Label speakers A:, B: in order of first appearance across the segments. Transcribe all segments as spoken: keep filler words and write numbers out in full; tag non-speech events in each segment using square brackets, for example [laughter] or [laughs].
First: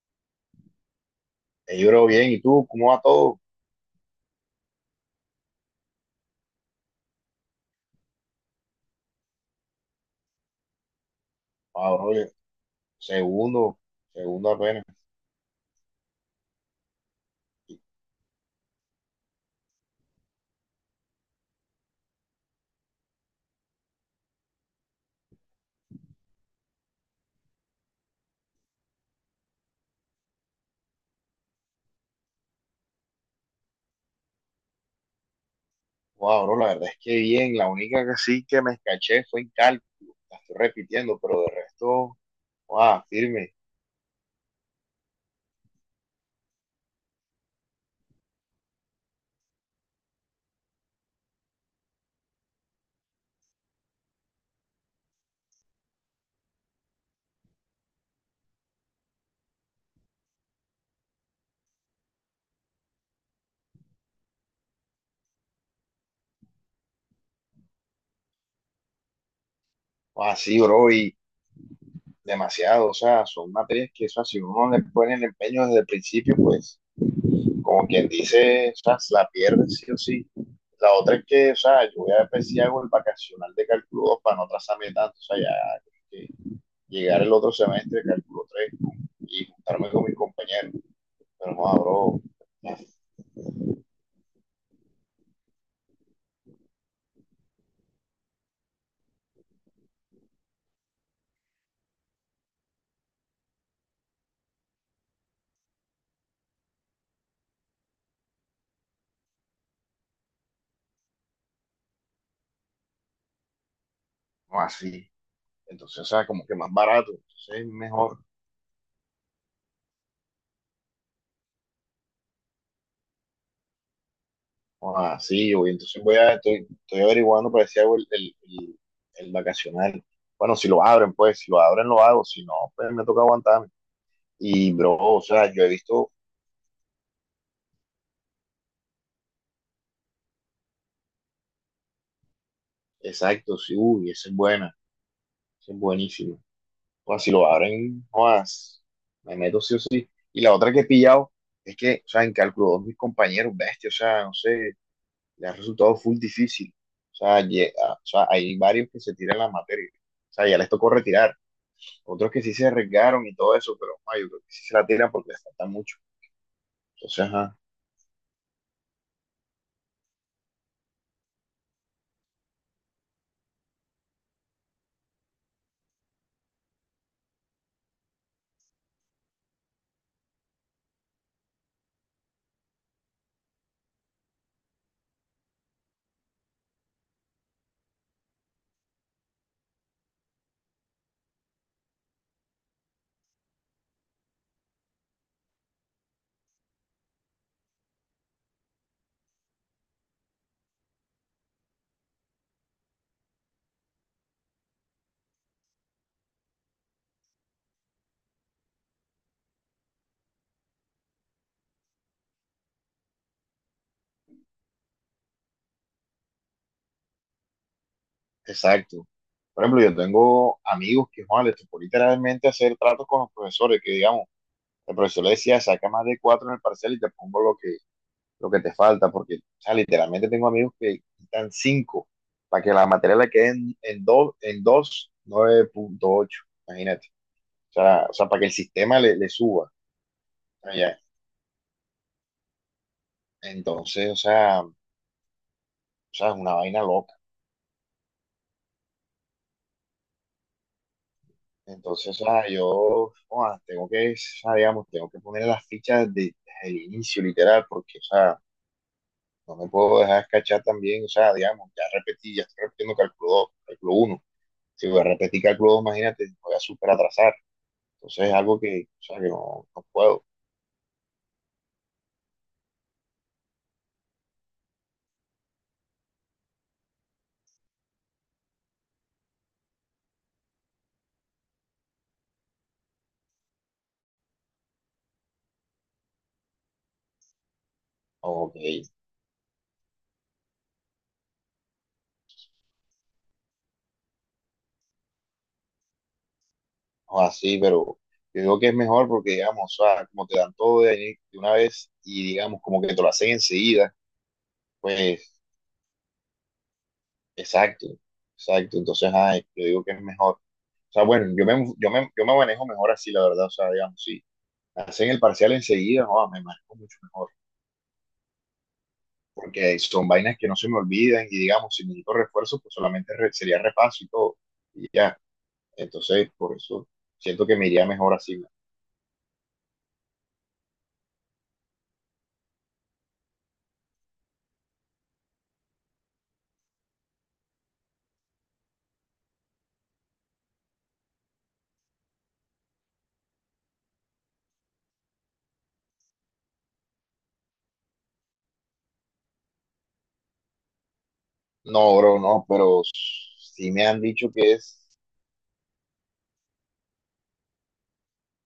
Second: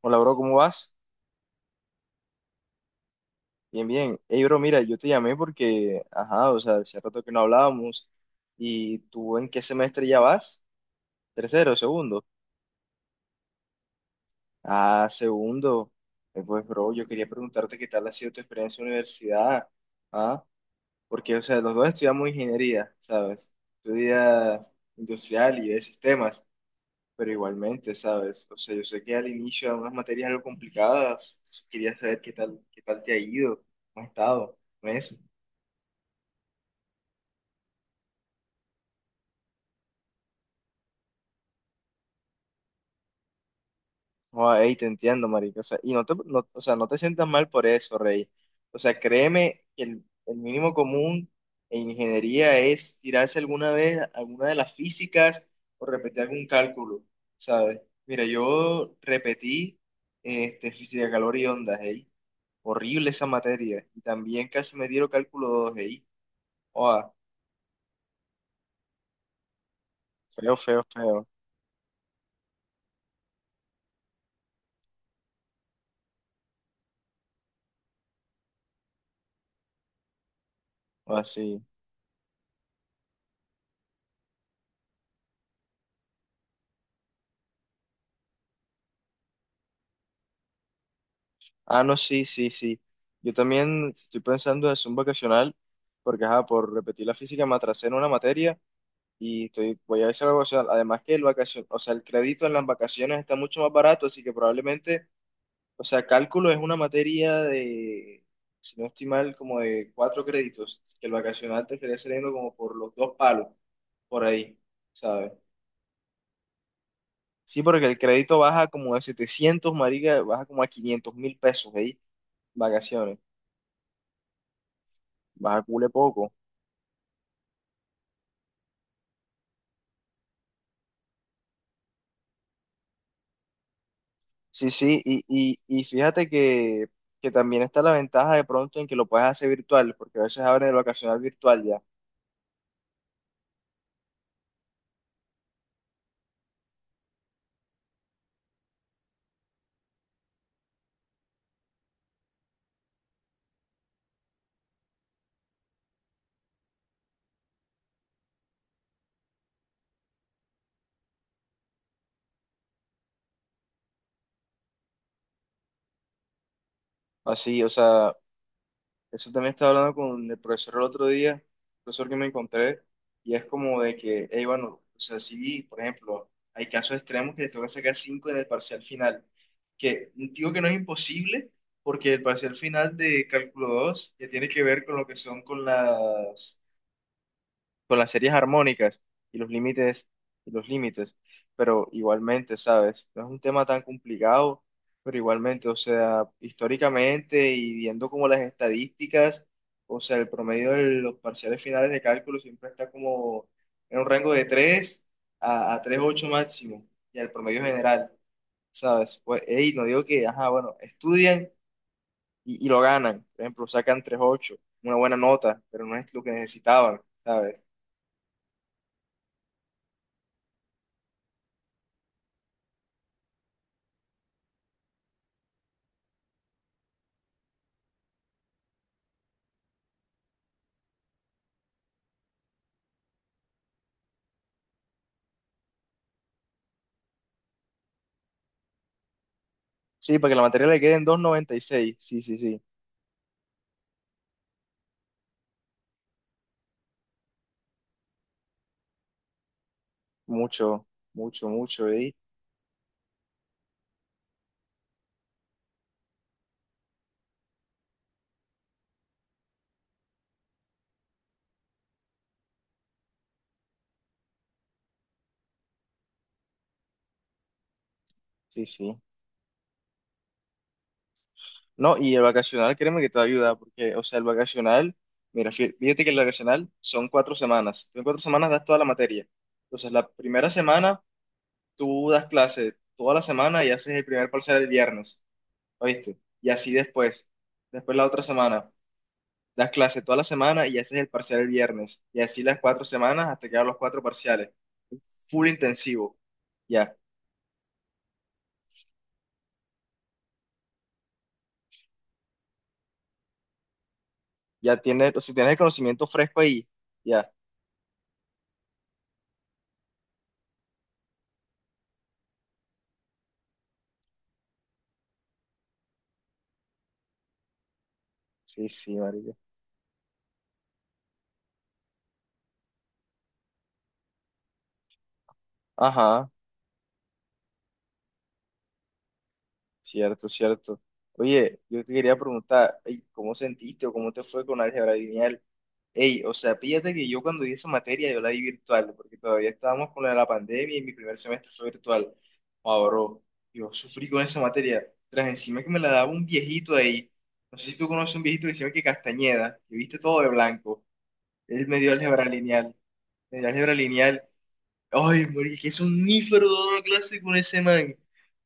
A: Hola, bro, ¿cómo vas?
B: Eh, yo bro, bien, ¿y tú? ¿Cómo va todo?
A: Bien, bien. Hey, bro, mira, yo te llamé porque, ajá, o sea, hace rato que no hablábamos. ¿Y tú en qué semestre ya vas? ¿Tercero,
B: Ah, bro,
A: segundo?
B: yo- segundo, segundo apenas.
A: Ah, segundo. Eh, pues, bro, yo quería preguntarte qué tal ha sido tu experiencia en la universidad. Ah, porque, o sea, los dos estudiamos ingeniería, ¿sabes? Estudia industrial y de sistemas, pero igualmente, ¿sabes? O sea, yo sé que al inicio eran unas materias algo complicadas. Quería saber qué tal, qué tal te ha ido, cómo has estado, ¿no es?
B: Wow, bro, la verdad es que bien, la única que sí que me escaché fue en cálculo, la estoy repitiendo, pero de resto, wow, firme,
A: Joder, ey, te entiendo, marico. O sea, y no te, no- o sea, no te sientas mal por eso, Rey. O sea, créeme que el, el mínimo común en ingeniería es tirarse alguna vez alguna de las físicas o repetir algún cálculo, ¿sabes? Mira, yo repetí este, física de calor y ondas, ey. Horrible esa materia. Y también casi me dieron cálculo dos ey. Joder,
B: wow,
A: feo,
B: sí,
A: feo,
B: bro, y
A: feo.
B: demasiado, o sea, son materias que, o sea, si uno le pone el empeño desde el principio, pues, como quien dice, o sea, se la pierde sí o sí. La otra es que, o
A: Así.
B: sea, yo voy a ver si hago el vacacional de cálculo dos para no atrasarme tanto, o sea, ya, llegar el otro semestre, cálculo tres y juntarme con mis compañeros. Pero no,
A: Ah, no,
B: bro,
A: sí, sí,
B: no
A: sí. Yo también estoy pensando en Zoom vacacional, porque ajá, por repetir la física me atrasé en una materia y estoy, voy a hacer algo, o sea, además que el vacacion, o sea, el crédito en las vacaciones está mucho más barato, así que probablemente, o sea, cálculo es una materia de, si no estoy mal, como de cuatro créditos, que el vacacional te estaría saliendo como por los dos palos, por ahí,
B: así.
A: ¿sabes?
B: Entonces, o sea, como que más barato, entonces
A: Sí,
B: es
A: porque el
B: mejor.
A: crédito baja como de setecientos marica, baja como a quinientos mil pesos ahí, vacaciones.
B: No así,
A: Baja
B: voy.
A: cule
B: Entonces voy
A: poco.
B: a, estoy, estoy averiguando para decir el, el, el, el vacacional. Bueno, si lo abren, pues, si lo abren, lo hago. Si no, pues me toca aguantarme.
A: Sí,
B: Y, bro,
A: sí,
B: o
A: y,
B: sea,
A: y,
B: yo he
A: y
B: visto,
A: fíjate que, que también está la ventaja de pronto en que lo puedes hacer virtual, porque a veces abren el ocasional virtual ya.
B: exacto, sí, uy, esa es buena, esa es buenísima. O sea, si lo abren, jodas, me meto sí o sí. Y la otra que he pillado es que, o sea, en cálculo dos mis compañeros, bestia, o sea, no sé, le ha resultado full difícil. O sea, lle- a- o sea, hay varios que se tiran las materias. O sea, ya les tocó retirar. Otros que sí se arriesgaron y todo eso, pero ay, yo creo que sí se la tiran porque les falta mucho. Entonces, ajá,
A: Así, o sea, eso también estaba hablando con el profesor el otro día, el profesor que me encontré, y es como de que, hey, bueno, o sea, sí, por ejemplo, hay casos extremos que les toca sacar cinco en el parcial final, que digo que no es imposible, porque el parcial final de cálculo dos ya tiene que ver con lo que son con las con las series armónicas y los límites y los límites, pero igualmente, ¿sabes? No es un tema tan complicado, pero igualmente, o sea, históricamente y viendo como las estadísticas, o sea, el promedio de los parciales finales de cálculo siempre está como en un rango de tres a, a tres coma ocho máximo y el promedio general, ¿sabes? Pues, hey, no digo que, ajá, bueno, estudian y, y lo ganan, por ejemplo, sacan tres coma ocho una buena nota, pero no es lo que necesitaban. ¿Sabes?
B: exacto. Por ejemplo, yo tengo amigos que, joder, les tocó literalmente hacer tratos con los profesores, que digamos, el profesor le decía, saca más de cuatro en el parcial y te pongo lo que, lo que te falta, porque o sea, literalmente tengo amigos que quitan cinco para que la materia le quede en, en, do- en dos, nueve punto ocho, imagínate. O sea, o sea, para que el sistema le, le suba.
A: Sí, para que la materia le quede
B: Allá.
A: en dos coma noventa y seis. Sí, sí, sí.
B: Entonces, o sea, o sea, es una vaina loca.
A: Mucho, mucho, mucho, ¿eh?
B: Entonces, o sea, yo joda, tengo que, o sea, digamos, tengo que poner las fichas de- desde el inicio, literal, porque, o sea, no me puedo dejar escachar también, o sea, digamos, ya repetí, ya estoy repitiendo cálculo dos, cálculo uno. Si voy a repetir cálculo dos, imagínate, voy a súper atrasar. Entonces es algo
A: Sí,
B: que,
A: sí.
B: o sea, que no, no puedo,
A: No, y el vacacional, créeme que te va a ayudar, porque, o sea, el vacacional, mira, fí- fíjate que el vacacional son cuatro semanas. Tú en cuatro semanas das toda la materia. Entonces, la primera semana tú das clase toda la semana y haces el primer parcial el viernes, ¿oíste? Y así después. Después la otra
B: o
A: semana
B: que,
A: das clase toda la semana y haces el parcial el viernes. Y así las cuatro semanas hasta quedar los cuatro parciales. Full intensivo. Ya.
B: o así, pero yo digo que es mejor porque, digamos, o sea, como te dan todo de, ahí de una vez y, digamos, como que te lo hacen enseguida,
A: Ya tiene, o sea,
B: pues,
A: tiene el conocimiento fresco ahí. Ya.
B: exacto, exacto. Entonces, ay, yo digo que es mejor. O sea, bueno, yo me, yo me, yo me manejo mejor así, la verdad, o sea, digamos, si hacen el parcial enseguida, no, me manejo mucho mejor,
A: Sí, sí, marica.
B: porque son vainas que no se me olvidan y, digamos, si necesito refuerzo, pues solamente re- sería repaso y todo, y ya.
A: Ajá,
B: Entonces, por eso siento que me iría mejor así.
A: cierto, cierto. Oye, yo te quería preguntar, ey, ¿cómo sentiste o cómo te fue con álgebra lineal? Ey, o sea, píllate que yo cuando di esa materia yo la di virtual, porque todavía estábamos con la, de la pandemia y mi primer semestre fue virtual. Ahora, yo sufrí con esa materia. Tras encima que me la daba un viejito ahí. No sé si tú conoces un viejito que se llama que Castañeda, que viste todo de blanco. Él me dio
B: No, bro,
A: álgebra
B: no,
A: lineal.
B: pero
A: Me dio
B: sí
A: álgebra
B: me han
A: lineal.
B: dicho que es,
A: Ay, marica, es un nífero dando clase con ese man.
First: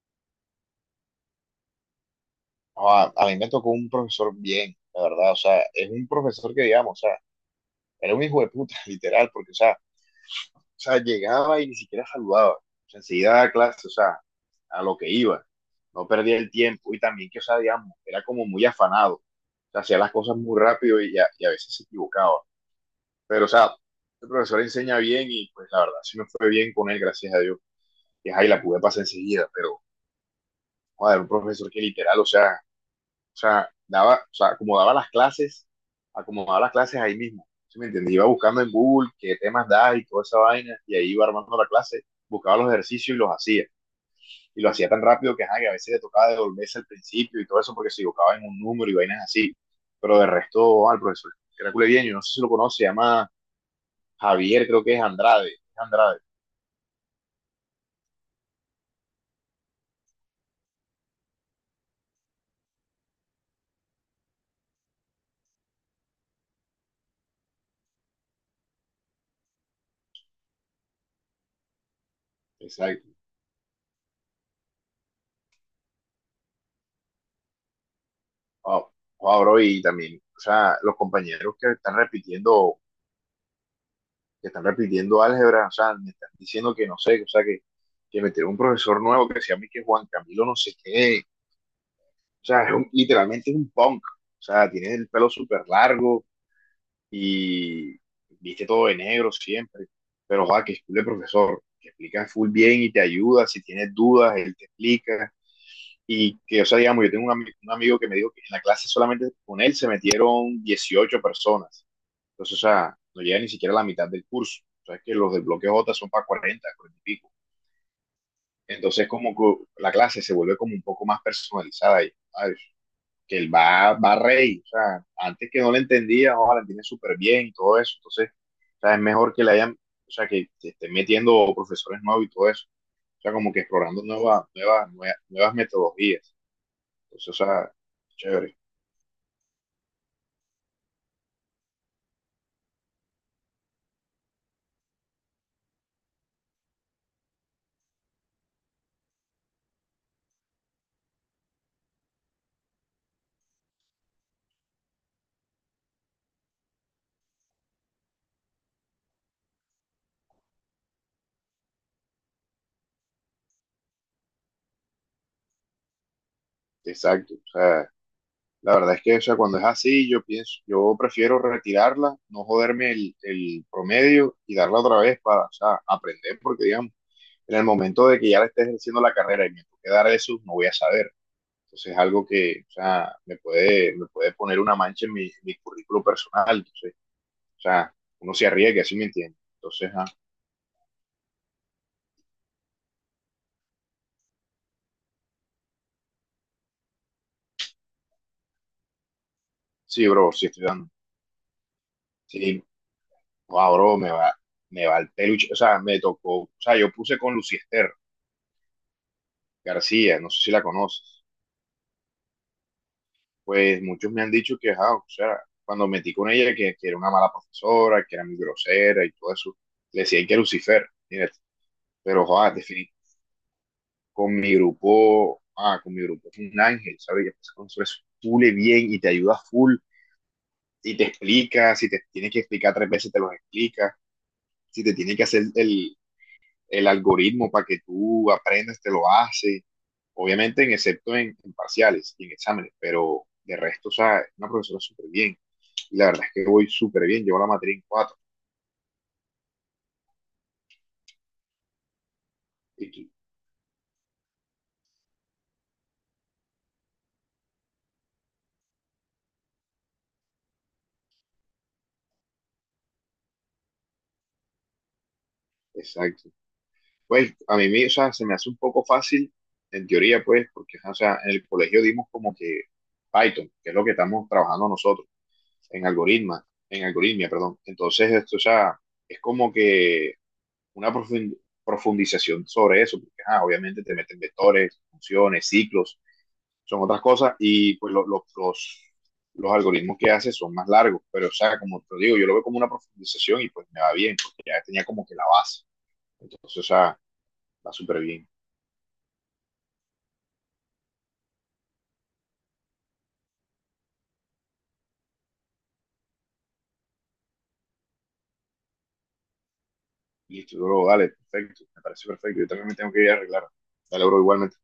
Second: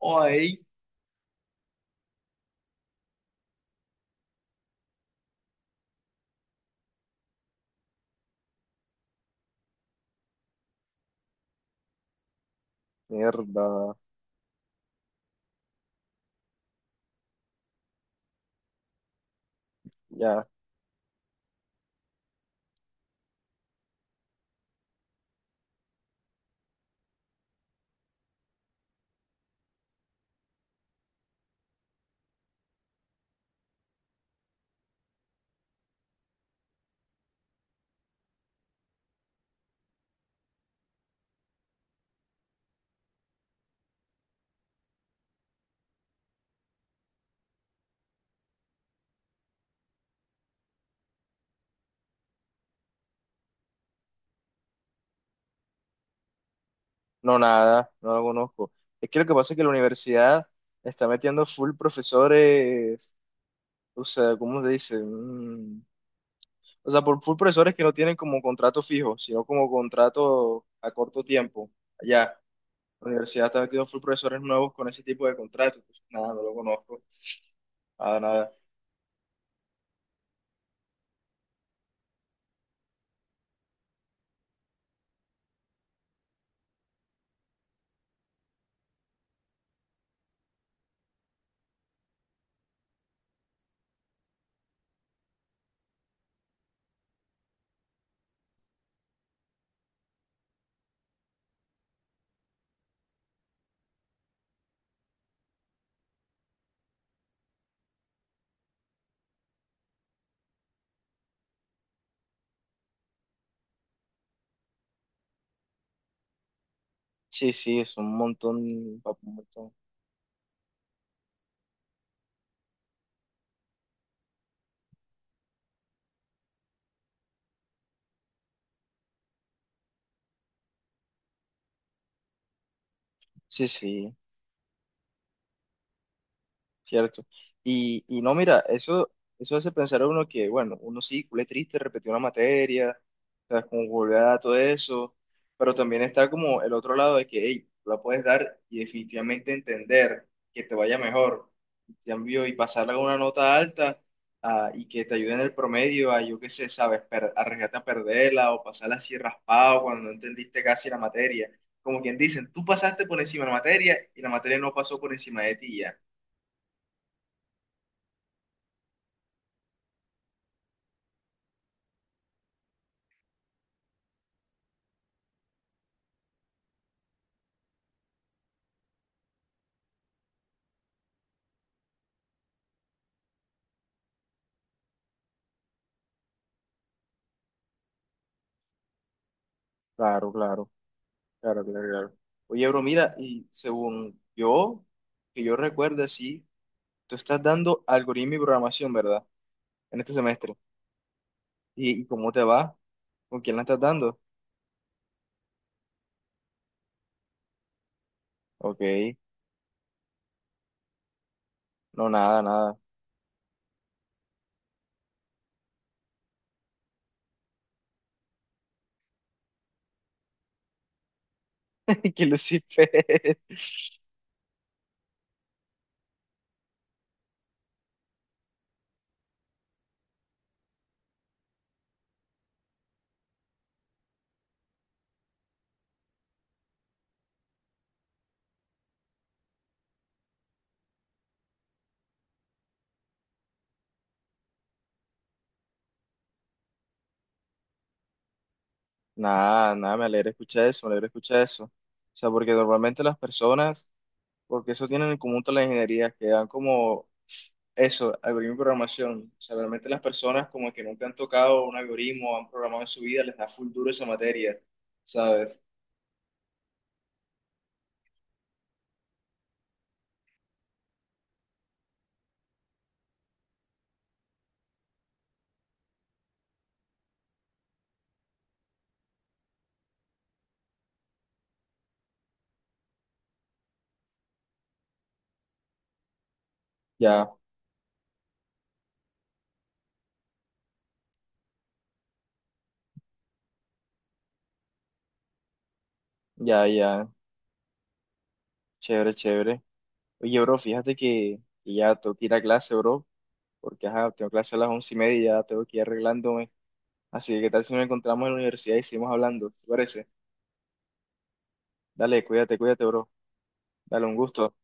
A: Ay,
B: a, a mí me tocó un profesor bien, la verdad, o sea, es un profesor que digamos, o sea, era un hijo de puta, [laughs] literal, porque, o sea, o sea, llegaba y ni siquiera saludaba, o sea, enseguida daba clase, o
A: mierda,
B: sea, a lo que iba, no perdía el tiempo y también que, o sea, digamos, era como muy afanado, o sea, hacía las cosas
A: ya.
B: muy rápido y a, y a veces se equivocaba, pero, o sea, el profesor enseña bien y pues la verdad, sí me fue bien con él, gracias a Dios, y ahí la pude pasar enseguida, pero... Joder, un profesor que literal, o sea, o sea, daba, o sea, acomodaba las clases, acomodaba las clases ahí mismo. ¿Sí me entiendes? Iba buscando en Google qué temas da y toda esa vaina, y ahí iba armando la clase, buscaba los ejercicios y los hacía. Y lo hacía tan rápido que, ajá, que a veces le tocaba devolverse al principio y todo eso porque se equivocaba en un número y vainas así. Pero de resto, al profesor, que era cule bien, yo no sé si lo conoce, se llama Javier, creo que es Andrade. Andrade,
A: No, nada, no lo conozco. Es que lo que pasa es que la universidad está metiendo full profesores, o sea, ¿cómo se dice? Mm, O sea, por full profesores que no tienen como contrato fijo, sino como contrato a corto tiempo. Allá, la
B: exacto.
A: universidad está metiendo full profesores nuevos con ese tipo de contrato. Pues, nada, no lo conozco. Nada, nada.
B: Wow, wow, bro, y también, o sea, los compañeros que están repitiendo que están repitiendo álgebra, o sea, me están diciendo que no sé, o sea, que, que, metieron un profesor nuevo que se llama que Juan Camilo no sé qué, o sea, es un- literalmente es un punk, o sea, tiene el pelo súper largo y viste todo de negro siempre, pero joder, que es cool el profesor, que explica full bien y te ayuda, si tienes dudas, él te explica, y que, o sea, digamos, yo tengo un, ami- un amigo que me dijo que en la clase solamente con él se metieron dieciocho personas, entonces, o sea, no llega ni siquiera a la mitad del curso. O sea, es que los del bloque J son para cuarenta 40 y pico.
A: Sí, sí, es un montón,
B: Entonces,
A: papu, un
B: como que
A: montón.
B: la clase se vuelve como un poco más personalizada y, ay, que él va, va rey. O sea, antes que no le entendía, ahora la entiende súper bien y todo eso. Entonces, o sea, es mejor que le hayan, o sea, que te estén metiendo profesores nuevos y todo eso. O sea, como que
A: Sí,
B: explorando
A: sí.
B: nuevas, nuevas, nuevas, nuevas metodologías.
A: Cierto.
B: Entonces, o sea,
A: Y, y no,
B: chévere.
A: mira, eso, eso hace pensar a uno que, bueno, uno sí, culé triste, repetió una materia, o sea, como volver a dar todo eso, pero también está como el otro lado de que, hey, la puedes dar y definitivamente entender que te vaya mejor, y cambio, y pasarla con una nota alta, ah, y que te ayude en el promedio a, yo qué sé, sabes, per- arriesgarte a perderla o pasarla así raspado cuando no entendiste casi la materia. Como quien dicen, tú pasaste por encima de la materia y la materia no pasó por encima de ti ya.
B: Exacto. O sea, la verdad es que, o sea, cuando es así, yo pienso, yo prefiero retirarla, no joderme el, el promedio y darla otra vez para, o sea, aprender, porque digamos, en el momento de que ya la esté ejerciendo la carrera y me toque dar eso, no voy a saber. Entonces es algo que, o sea, me puede, me puede poner una mancha en mi, en mi currículo personal. Entonces, o sea, uno se arriesga, sí me entiende. Entonces, ah,
A: Claro, claro, claro, claro, claro. Oye, bro, mira, y según yo, que yo recuerde, sí, tú estás dando algoritmo y programación, ¿verdad? En
B: sí,
A: este
B: bro, sí
A: semestre.
B: estoy dando.
A: ¿Y, y cómo te
B: Sí,
A: va? ¿Con quién la
B: wow,
A: estás
B: bro, me
A: dando?
B: va, me va el peluche. O sea, me tocó, o sea, yo puse con Luciester
A: Ok,
B: García, no sé si la conoces.
A: no, nada, nada.
B: Pues muchos me han dicho que, ah, o sea, cuando metí con ella, que, que era una mala profesora, que era muy grosera y todo eso, le decían que Lucifer, mira,
A: [laughs]
B: pero,
A: Qué
B: joder, definí,
A: lucifer.
B: con mi grupo, ah, con mi grupo es un ángel, ¿sabes? Y entonces con eso es full y bien y te ayuda full y te explica, si te tienes que explicar tres veces, te los explica, si te tiene que hacer el, el algoritmo para que tú aprendas, te lo hace, obviamente, en, excepto en, en parciales y en exámenes, pero de resto, o sea, es una profesora súper bien. Y la verdad es que voy súper bien, llevo la materia en cuatro.
A: Nada, nada, me alegra escuchar eso, me alegra escuchar eso. O sea, porque normalmente
B: Y-
A: las personas, porque eso tienen en común todas las ingenierías, que dan como eso, algoritmo y programación. O sea, realmente las personas como que nunca han tocado un algoritmo, han programado en su vida, les da full duro esa materia, ¿sabes?
B: exacto. Pues a mí, me- o sea, se me hace un poco fácil, en teoría, pues, porque, o sea, en el colegio dimos como que Python, que es lo que estamos trabajando nosotros, en algoritma, en algoritmia, perdón. Entonces, esto, o sea, es como que una profund- profundización sobre eso, porque, ah, obviamente te meten vectores, funciones, ciclos, son otras
A: Ya,
B: cosas y pues lo- lo- los, los algoritmos que hace son más largos, pero o sea, como te digo, yo lo veo como una profundización y pues me va bien, porque ya tenía como que la base, entonces o
A: ya,
B: sea,
A: ya,
B: va súper bien.
A: chévere, chévere. Oye, bro, fíjate que, que ya tengo que ir a clase, bro, porque ajá, tengo clase a las once y media y ya tengo que ir arreglándome. Así que, ¿qué tal si nos encontramos en la universidad y seguimos hablando? ¿Te parece?
B: Listo, luego dale, perfecto, me parece
A: Dale,
B: perfecto, yo
A: cuídate,
B: también me
A: cuídate,
B: tengo que
A: bro.
B: ir a arreglar.
A: Dale,
B: Dale,
A: un
B: bro,
A: gusto.
B: igualmente.